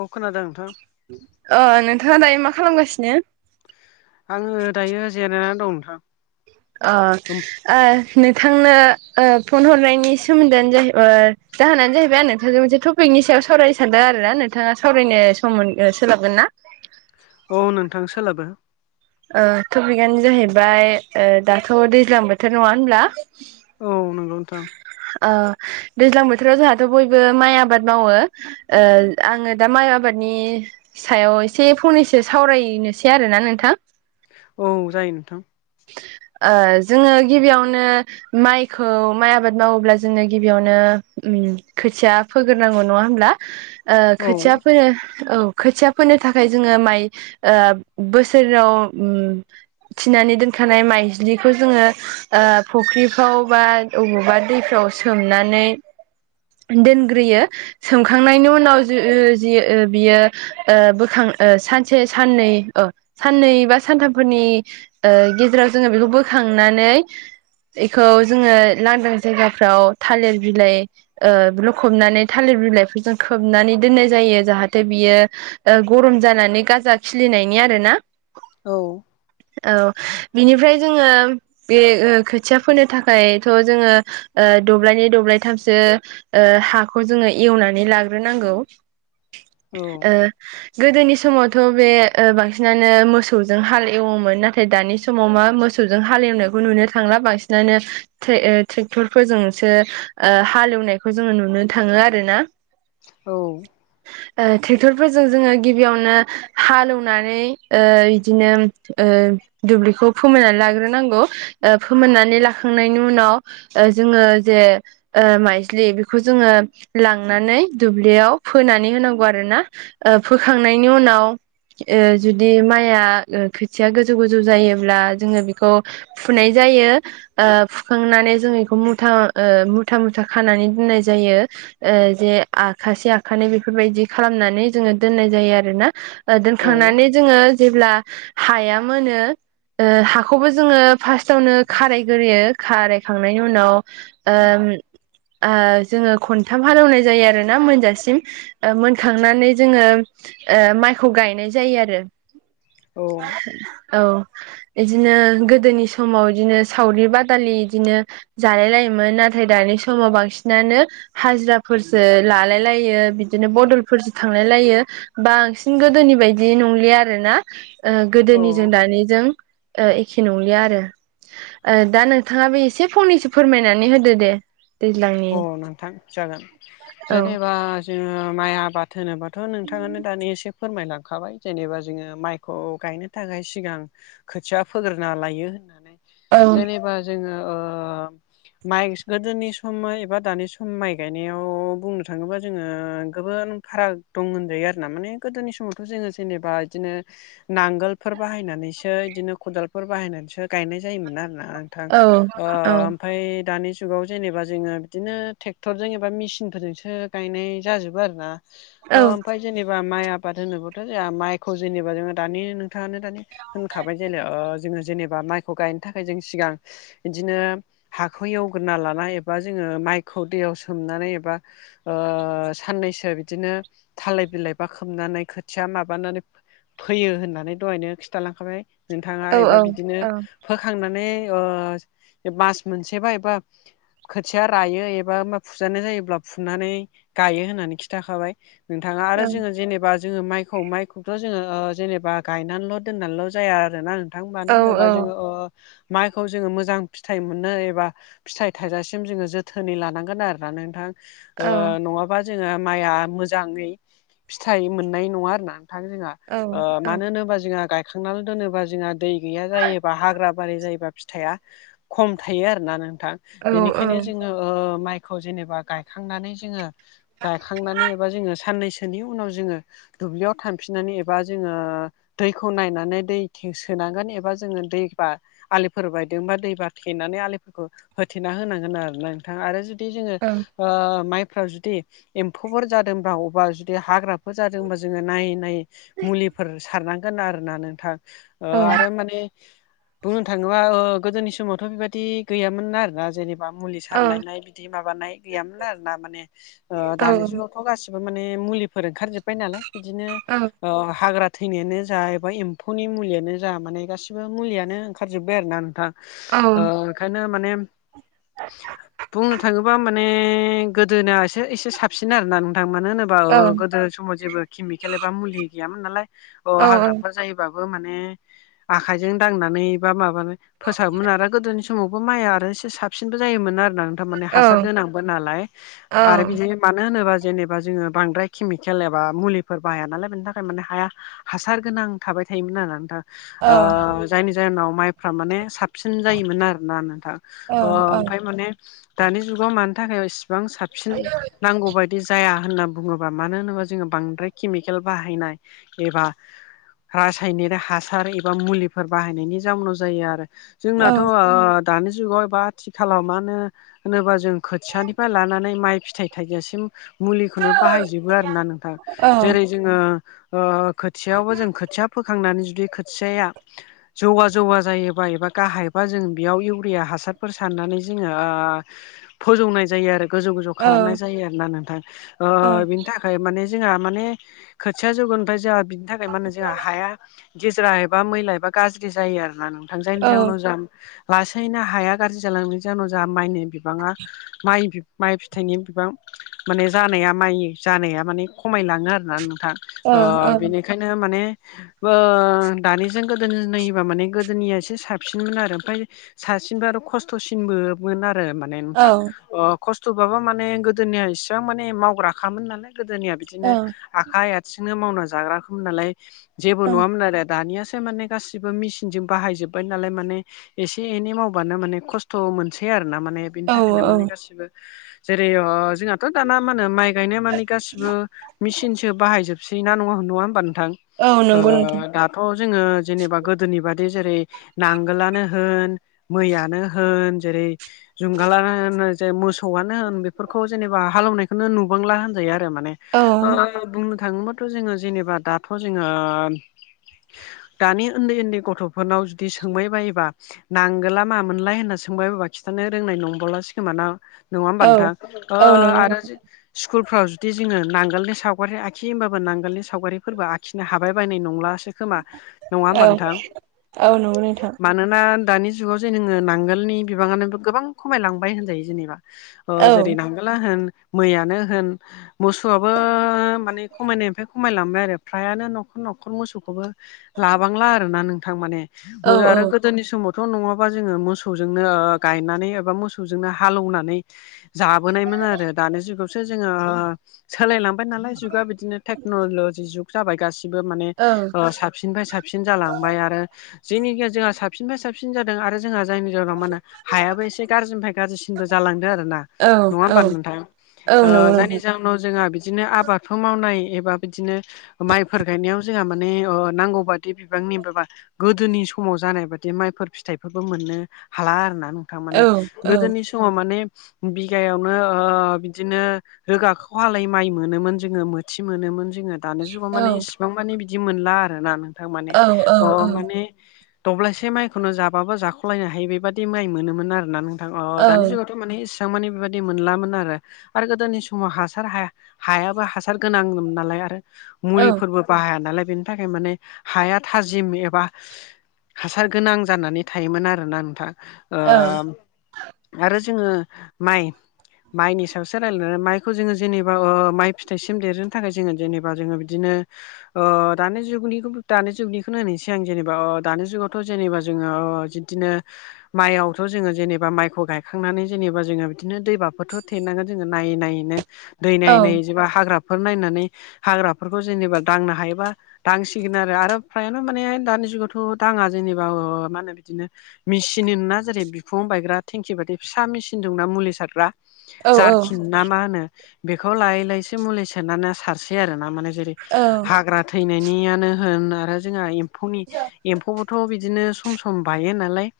औ खोनादों नोंथां ओ नोंथाङा दायो मा खालामगासिनो? आङो दायो जेनायनानै दं नोंथां अ ओ नोंथांनो ओ फन हरनायनि सोमोन्दो आनो जाहै [unintelligible] जाहोनानो जाहैबाय आं नोंथांजों मोनसे टपिकनि सायाव सावरायो सानदों आरो ना नोंथाङा सावरायनो सम मोन ओ सोलाबगोन ना? औ नोंथां सोलाबो ओ टपिकआनो जाहैबाय ओ दाथ' दैज्लां बोथोर नङा होनब्ला औ नोंगौ नोंथां ओ दैज्लां बोथोराव जोंहाथ' बयबो माइ आबाद मावो ओ आङो दा माइ आबादनि फिसायाव एसे फंनैसो सावरायनोसै आरोना नोंथां औ जायो नोंथां ओ जोङो गिबियावनो माइख खौ माइ आबाद मावोब्ला जोङो गिबियावनो उम खोथिया फोग्रोनांगौ नङा होमब्ला ओ औ खोथियाफोयो औ खोथिया फोनो थाखाय जोङो माइ ओ बोसोराव उम थिनानै दोनखानाय माइज्लिखौ जोङो ओ फुख्रिफ्राव बा अबावबा दैफ्राव सोमनानै दोनग्रोयो सोमखांनायनि उनाव जि [unintelligible] बियो ओ बोखां ओ सानसे साननै अ साननै बा सानथामफोरनि ओ गेजेराव जोङो बेखौ बोखांनानै इखौ जोङो लांदां जायगाफ्राव थालिर बिलाइ ओ लखबनानै थालिर बिलाइफोरजों खोबनानै दोननाय जायो जाहाथे बियो ओ गरम जानानै गाजा खिलिनायनि आरो ना औ औ बिनिफ्राय जोङो बे ओ खोथिया फोनो थाख खायथ' जोङो ओ दब्लायनै दब्लायथामसो ओ हाखौ जोङो एवनानै लाग्रोनांगौ औ गोदोनि समावथ' बे ओ बांसिनानो मोसौजों हाल एवोमोन नाथाय दानि समाव मा मोसौजों हालेवनायखौ नुनो थांला बांसिनानो ट्रेए ट्रेक्टर फोरजोंसो ओ हालेवनायखौ जोङो नुनो थाङो आरो ना [inaudible] औ [unintelligible] ओ ट्रेक्टरफोरजों जोङो गिबियावनो हालोवनानै ओ इदिनो ओ दुब्लिखौ फोमोननानै लाग्रोनांगौ ओ फोमोननानै लाखा खांनायनि उनाव ओ जोङो जे ओ माइज्लि बिखौ जोङो लांनानै दुब्लियाव फोनानै होनांगौ आरोना ओ फोखांनायनि उनाव ओ जुदि माइआ ओ खोथिया गोजौ गोजौ जायोब्ला जोङो बिखौ फुनाय जायो ओ फुखांनानै जों एखौ मुथा ओ मुथा मुथा खानानै दोननाय जायो ओ जे आखाासे आखानै बेफोरबायदि खालामनानै जोङो दोननाय जायो आरो ना ओ औ दोनखांनानै जोङो जेब्ला हाया मोनो ओ हाखौबो जोङो फार्स्टावनो खारायग्रोयो खारायखांनायनि उनाव जोङो खन्थाम हालेवनाय जायो आरोना मोनजासिम मोनखांनानै जोङो माइखौ गायनाय जायो आरो औ औ बिदिनो गोदोनि समाव बिदिनो सावरि बादालि बिदिनो जालाय लायोमोन नाथाय दानि समाव बांसिनानो हाजिराफोरसो लालाय लायो बिदिनो बदलफोरजों थांलायलायो ब बांसिन गोदोनि बायदि नंलिया आर ना औ गोदोनिजों दानिजों एखे नंलिया आरो दा नोंथाङाबो एसे फंनैसो फोरमायनानै होदो दे दैज्लांनि अ नोंथां जागोन औ जेनेबा जोङो माइ आबाद होनोनोबाथ' नोंथाङानो दानि एसे फोरमायलांखाबाय जेनेबा जोङो माइखौ गायनो थाखाय सिगां खोथिया फोग्रोना लायो होननानै औ जेनेबा जोङो माइ गोदोनि सम एबा दानि सम माइ गायनायाव बुंनो थाङोबा जोङो गोबां फाराग दं होनजायो आरो ना माने गोदोनि समावथ' जोङो जेनेबा बिदिनो नांगोलफोर बाहायनानैसो बिदिनो खदालफोर बाहायनानैसो गायनाय जायोमोन आरोना औ ओ औ दानि जुगाव जेनेबा जोङो बिदिनो ट्रेक्टर ज एबा मेसिन फोरजोंसो गायनाय जाजोबो आरोना औ ओमफ्राय जेनेबा माइ आबाद होनोब्लाथ' जोंहा माइखौ जेनेबा जोङो दानि नथाङानो दानि होनखाबाय जे जोङो जेनेबा माइ गायनो थाखाय जों सिगां बिदिनो हखौ एवग्रा लानाया एबा बा जोङो माइखौ दैयाव सोमनानै एबा साननैसो बिदिनो थालाय बिलाइ बा खोमनानै खोथिया माबानानै फैयो होननानै दहायनो खिन्थालांखाबाय नोंथाङा औ एबा बिदिनो औ फोखांनानै मास मोनसेबा एबा खोथिया रायो एबा मा फुजानाय जायोब्ला फुनानै गायो होननानै खिन्थाखाबाय नोंथाङा आरो जोङो जेनेबा जोङो माइखौ माइखौथ' जोङो जेनेबा गायनानैल' दोननानैल' जाया आरोना औ मानो होनोबा जोङो माइखौ जोङो मोजां फिथ मोननो एबा फिथाय थाइजासे जोथोनै लानांगोन आरो ना औ नङाबा मा जोङो माइआ मोजाङै फिथाइ मोननाय नङा आरो ना नोंथां जोंहा मानो होनबा जोंहा गाय खांनानै दोनोबा जोंहा दै गैया जायोबा हाग्रा बारि जायोबा फिथाइआ खम थायो आरोना नोंथां बेनिखायनो जोङो माइखौ जेनेबा गायखांनानै जोङो गायखांनानै एबा जोङो साननैसोनि उनाव जोङो दुब्लियाव थांफिननानै एबा जोङो दैखौ नायनानै दै थि सोनांगोन एबा जोङो दैबा आलिफोर बायदोंबा दैबा थेनानै आलिफोरखौ हो थेना होनांगोन आरोना नोंथांा आरो जुदि जोङो औ माइफ्राव जुदि एम्फौफोर जादोंबा अबेबा जुदि हाग्राफोर जादोंबा जोङो नायै नायै मुलिफोर सारनांगोन आरोना नोंथां औ आरो माने बुंनो थाङोबा गोदोनि समावथ' बेबायदि गैयामोनना आरो दा जेनेबा मुलि सारलायनाय बिदि माबानाय गैयामोन आर ना माने दानि जुगाव ' गासिबो माने मुलिफोर ओंखारजोबबाय नालाय बिदिनो हाग्रा थैनायानो जा एबा एम्फौनि मुलियानो जा माने गासिबो मुलियानो ओंखारजोबबाय आरो ना नोंथां आखायनो माने बुंनो थाङोब्ला माने गोदोनाया एसे एसे साबसिन आरोना नोंथां मानो होनोब्ला गोदो समाव जेबो केमिकेल एबा मुलि गैयामोन नालाय हाग्राफोर ज माने आखायजों दांनानै बा माब फोसाबोन आरो गोदोनि समावबो माइआ आरो एसे साबसिनबो जायोमोन आरोना थारमाने हासार गोनांबो नालाय आरो बिदिनो मानो होनोबा जेनेबा जोङो बांद्राय केमिकेल एबा मुलिफोर बाहाया नालाय बेनि थाखाय माने हाया हासार गोनां थाबाय थायोमोन आरो नोंथां जायनि जाहोनाव माइफ्रा माने साबसिन जायोमोन आरोना नोंथां अ ओमफाय माने दानि जुगाव मानि थाखाय इसिबां साबसिन नांगौ बायदि जाया होनना बुङोब्ला मानो होनोबा जोङो बांद्राय केमिकेल बाहायनाय एबा रासायनिक हासार एबा मुलिफोर बाहायनायनि जाउनाव जायो आरो जोंनाथ' दानि जुगाव एबा आथि खाला मानो होनोबा जों खोथियानिफाय लानानै माइ फिथाइ थाइगासिम मुलिखोनो बाहायजोबो आरोना नोंथां जेरै जोङो ओ खोथियायावबो जों खोथिया फोखांनानै जुदि खोथियाया जौवा-जौवा जायोबा एबा गाहायबा जों बेयाव इउरिया हासार फोर साननानै जोङो ओ फोजौनाय जायो आरो गोजौ-गोजौ खालामनाय जायो आरो ना नोंथां ओ बिनि था माने जोंहा माने खोथिया जौगोनफाय जोंहा बिनि थाखाय मा होनो जोंहा हाया गिजिरा एबा मैला एबा गाज्रि जायो आरोना नोंथां जायनि जाउनाव जा लासैनो हाया गाज्रि जालांनायनि जाउनाव जाहा माइनि बिबाङा माइबि माइ फिथाइनि बिबां माने जानाया माइ जानाया माने खमायलाङो आरो ना नोंथां ओ बेनि बिखायनो माने बो दानिजों गोदोनि नायोबा माने गोदोनियासो साबसिनमोन आरो ओमफाय सासिनबो आरो खस्थ'सिनबोमोन आरो माने नोंथां अ खस्थ'बाबो माने गोदोनिया इसिबां माने मावग्राखामोन नालाय गोदोनिया बिदिनो आखाइ आथिंनो मावना जाग्राखामोन नालाय जेबो नुवामोन आरो दानियासो माने गासिबो मेसिनजों बाहायजोबबाय नालाय माने एसे एनै मावबानो माने खस्थ' मोनसै आरो ना माने बिनि औ थाखायनो माने औ गासिबो जेरै अ जोंहाथ' दाना मानो माइ गायनाय माने गासिबो मेसिनसो बाहायजोब सै ना नङा-नङा होमबा नोंथां औ ओ नंगौ नोंथां दा थ' जोङो जेनेबा गोदोनि बादि जेरै नांगोलानो होन मैयानो हो होन जेरै जुंगालानो जे मोसौआनो होन बेफोरखौ जेनेबा हालौनायखोनो नुबांला होनजायो आरो माने औ ओ बुंनो थाङोबाथ' जोङो जेनेबा दाथ' जोङो ओ दानि उन्दै उन्दै गथ'फोरनाव जुदि सोंबाय बायोबा नांगोला मा मोनलाय होन सोंबाय बायबा खिथानो रोंनाय नंबलासो खोमा ना नङा ओमबा नोंथां औ ओ औ नंगौ आरो नोंथां जों स्कुलफ्राव जुदि जोङो नांगोलनि सावगारि आखि होमबाबो नांगोलनि सावगारिफोरबो आखिनो हाबाय बायनाय नंलासो खोमा नङा ओमबा औ नोंथां औ नंगौ नोंथां मानोना दानि जुगाव जे नोङो नांगोल नि बिबांआनो गोबां खमायलांबाय होनजायो औ जेरै नांगोल ला होन मैयानो होन मोसौआबो माने खमायनायनिफ्राय खमायलांबाय आरो फ्रायानो न'खर न'खर मोसौखौबो लाबांला आरोना नोंथां माने मो औ औ आरो गोदोनि समावथ' नङाबा जोङो मोसौ जोंनो गायनानै एबा मोसौजोंनो हालौनानै जाबोनायमोन आरो दानि जुगावसो जोङो ओ सोलायलांबाय नालाय जुगा बिदिनो टेक्न'लजि जुग जाबाय गासिबो माने औ ओ सा सिनफाय साबसिन जालांबाय आरो जेनिखिया जोंहा साबसिननिफाय साबसिन जादों आरो जोंहा जायनि जाउनाव मानो हायाबो एसे गारजिनिफाय गारजिसिनबो जालांदो आरो ना औ नङा औ होमबा नोंथां औ ओ नंगौ जायनि नोंथां जाउनाव जोंहा बिदिनो आबादखौ मावनाय एबा बिदिनो माइफोर गायनायाव जोंहा माने ओ नांगौ बादि बिबांनि बाबा गोदोनि समाव जानाय बादि माइफोर फिथाइफोरबो मोननो हाला आरो ना नोंथां औ माने औ गोदोनि समाव माने बिगायावनो ओ बिदिनो रोगाख'हालै माइ मोनोमोन जोङो मोथि मोनोमोन जोङो दानो जुगाव माने औ इसिबां माने बिदि मोनला आरोना नोंथां माने औ अ औ माने दब्लायसे माइखौनो जाबाबो जाख'लायनो हायि बेबादि माइ मोनोमोन आरो ना नोंथां अ दानि जुगाव माने इसां माने बेबादि मोनलामोन आरो आरो गोदोनि समाव हासार हाया हायाबो हासार गोनांमोन नालाय आरो मुलिफोरबो बाहाया नालाय बेनि थाखाय माने हाया थाजिम एबा हासार गोनां जानानै थायोमोन आरोना नोंथां ओ आरो जोङो माइ माइनि सायावसो रायलन माइखौ जोङो जेनेबा ओ माइ फिथाइसिम देरहोनो थाखाय जोङो जेनेबा जोङो बिदिनो ओ दानि जुगनि खोबो दानि जुगनिखो नायनोसै आं जेनेबा ओ दानि जुगावथ' जेनेबा जोङो ओ जि बिदिनो माइआवथ' जोङो जेनेबा माइखौ गायखांनानै जेनेबा जोङो बिदिनो दैबाफोरथ' थेनांगोन जोङो नायै नायैनो दै नायै नायै जेबा हाग्राफोर नायनानै हाग्राफोरखौ जेनेबा दांनो हायोबा दांसिगोन आरो आरो फ्रायानो माने दानि जुगावथ' दाङा जेनेबा मा होनो बिदिनो मेसिना जेरै बिफां बायग्रा थटेंखि बायि फिसा मेसिन दंना मुलि सारग्रा जारखिन औ ना मा होनो बेखौ लायै लैै मुलि सेरनानै सारसै आरो ना माने जेरै हाग्रा थैनायनियानो होन आरो जोंहा एम्फौनि एम्फौबोथ' बिदिनो सम सम बायो नालाय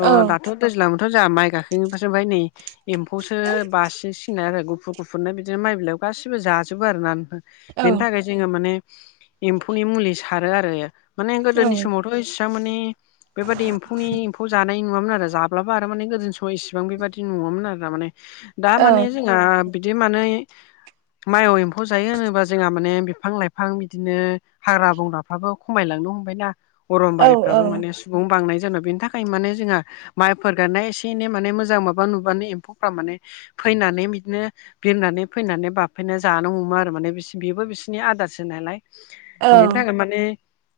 अ दाथ' दैज्लांथ' जोंहा माइ गाखोनिसो फ्राय नै एम्फौसो बासिन सिन आरो गुफुर गुफुरनो बिदिनो माइ बिलाइआव गासिबो जाजोबो आर ना नोंथां। बेनि थाखाय जोङो माने एम्फौनि मुलि सारो आरो माने गोदोनि समावथ' बिथांमाने बेबादि एम्फौनि एम्फौ जानायनि नुवामोन आरो जाब्लाबा आरो माने गोदोनि समाव इसेबां बेबायादि नुङामोन आरो माने दा माने जोंहा बिदि माने माइआव एम्फौ जायो होनोबा जोंहा माने बिफां लाइफां बिदिनो हाग्रा बंग्राफ्राबो खमायलांनो हमबायना अरमबारिफ्राबो माने सुबुं बांनाय जान बेनि थाखाय माने जोंहा माइफोर गाननाया एसे एनै माने मोजां माबा नुबानो एम्फौफ्रा माने फैनानै बिदिनो बिरनानै फैनानै बाबफैनानै जानो हमो आरो माने बिसनि बेबो बिसिोरनि आदारसो नालाय बेनि थाखाय माने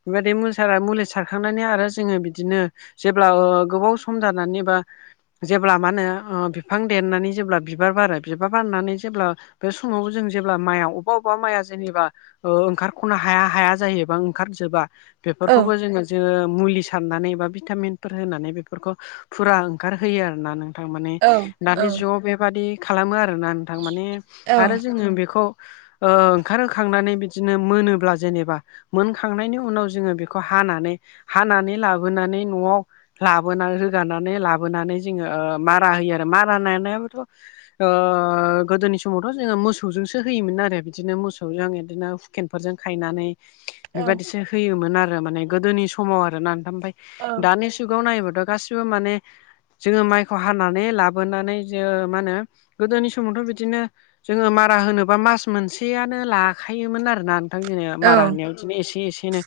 बेबाददि मस मुलि सारखांनानै आरो जोङो बिदिनो जेब्ला गोबाव सम जानानै बा जेब्ला मा होनो बिफां देरनानै जेब्ला बिबार बारो बिबार बारनानै जेब्ला बे समाव जों जेब्ला माइया अबेबा अबेबा माइया जेनेबा ओंखारख'नो हाया हाया जायोबा ओंखार जोबा बेफोरखौबो जोङो जोङ मुलि सारनानै एबा भिटामिनफोर होनानै बेफोरखौ फुरा ओंखारहोयो आर नों थां माने औ औ दानि ज' बेबादि खालामो आरोना थां माने आरो औ जोङो बेखौ ओंखारहोखांनानै बिदिनो मोनोब्ला जेनेबा मोनखांनायनि उनाव जोङो बेखौ हानानै हानानै लाबोनानै न'आव लाबोना रोगानानै लाबोनानै जोङो मारा होयो आरो मारा नायानायाबोथ' गोदोनि समावथ' जोङो मोसौजोंसो होयोमोन आरो बिदिनो मोसौजों आङ बिदिनो केनफोरजों खायनानै [unintelligible] बेबायदिसो होयोमोन आरो माने गोदोनि समाव आरोनाथ ओमफ्राय औ दानि जुगाव नायबोथ' गासिबो माने जोङो माइखौ हानानै लाबोनानै जो मा होनो गोदोनि समावथ' बिदिनो जोङो मारा होनोबा मास मोनसेयानो लाखायोमोन आरोना दिनो मारा औ होननायाव बिदिनो एसे एसेनो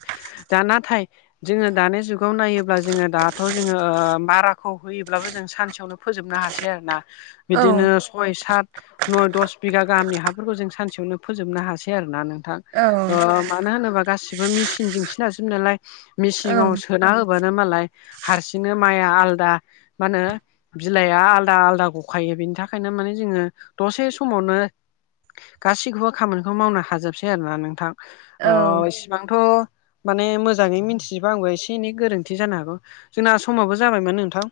दा नाथाय जोङो दानि जु गुखौ नायोब्ला जोङो दाथ' जोङो ओ माराखौ होयोब्लाबो जों सानसेयावनो फोजोबनो हासै आरो ना बिदिनो औ सय सात नय दस बिगा गाहामनि हाफोरखौ जों सानसेयावनो फोजोबनो हासै आरो ना नोंथां। ओ औ मानो होनोबा गासिबो मेसिनजोंसो नाजोबनायालाय मेसिनाव सोना होबानो मालाय हारसिंनो माइआ आलदा मा होनो बिलाइआ आलादा आलादा गखायो बेनि थाखायनो माने जोङो दसे समावनो गासैखौबो खामानिखौ मावनो हाजोबसै आरोना नोंथां अ इसिबांथ' माने मोजाङै मिथिजोबा आंबो एसे एसे एनै गोरोन्थि जानो हागौ जोंना समाबो जाबायमोन नोंथां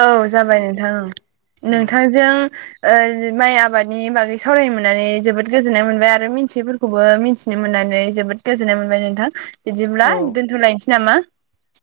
औ जाबाय नोंथां औ नोंथांजों ओ माइ आबादनि बागै सावरायनो मोननानै जोबोद गोजोननाय मोनबाय आरो मिन्थिफोरखौबो मिथि नो मोननानै जोबोद गोजोननाय मोनबाय नोंथां बिदिब्ला औ दोन्थ'लायनोसै नामा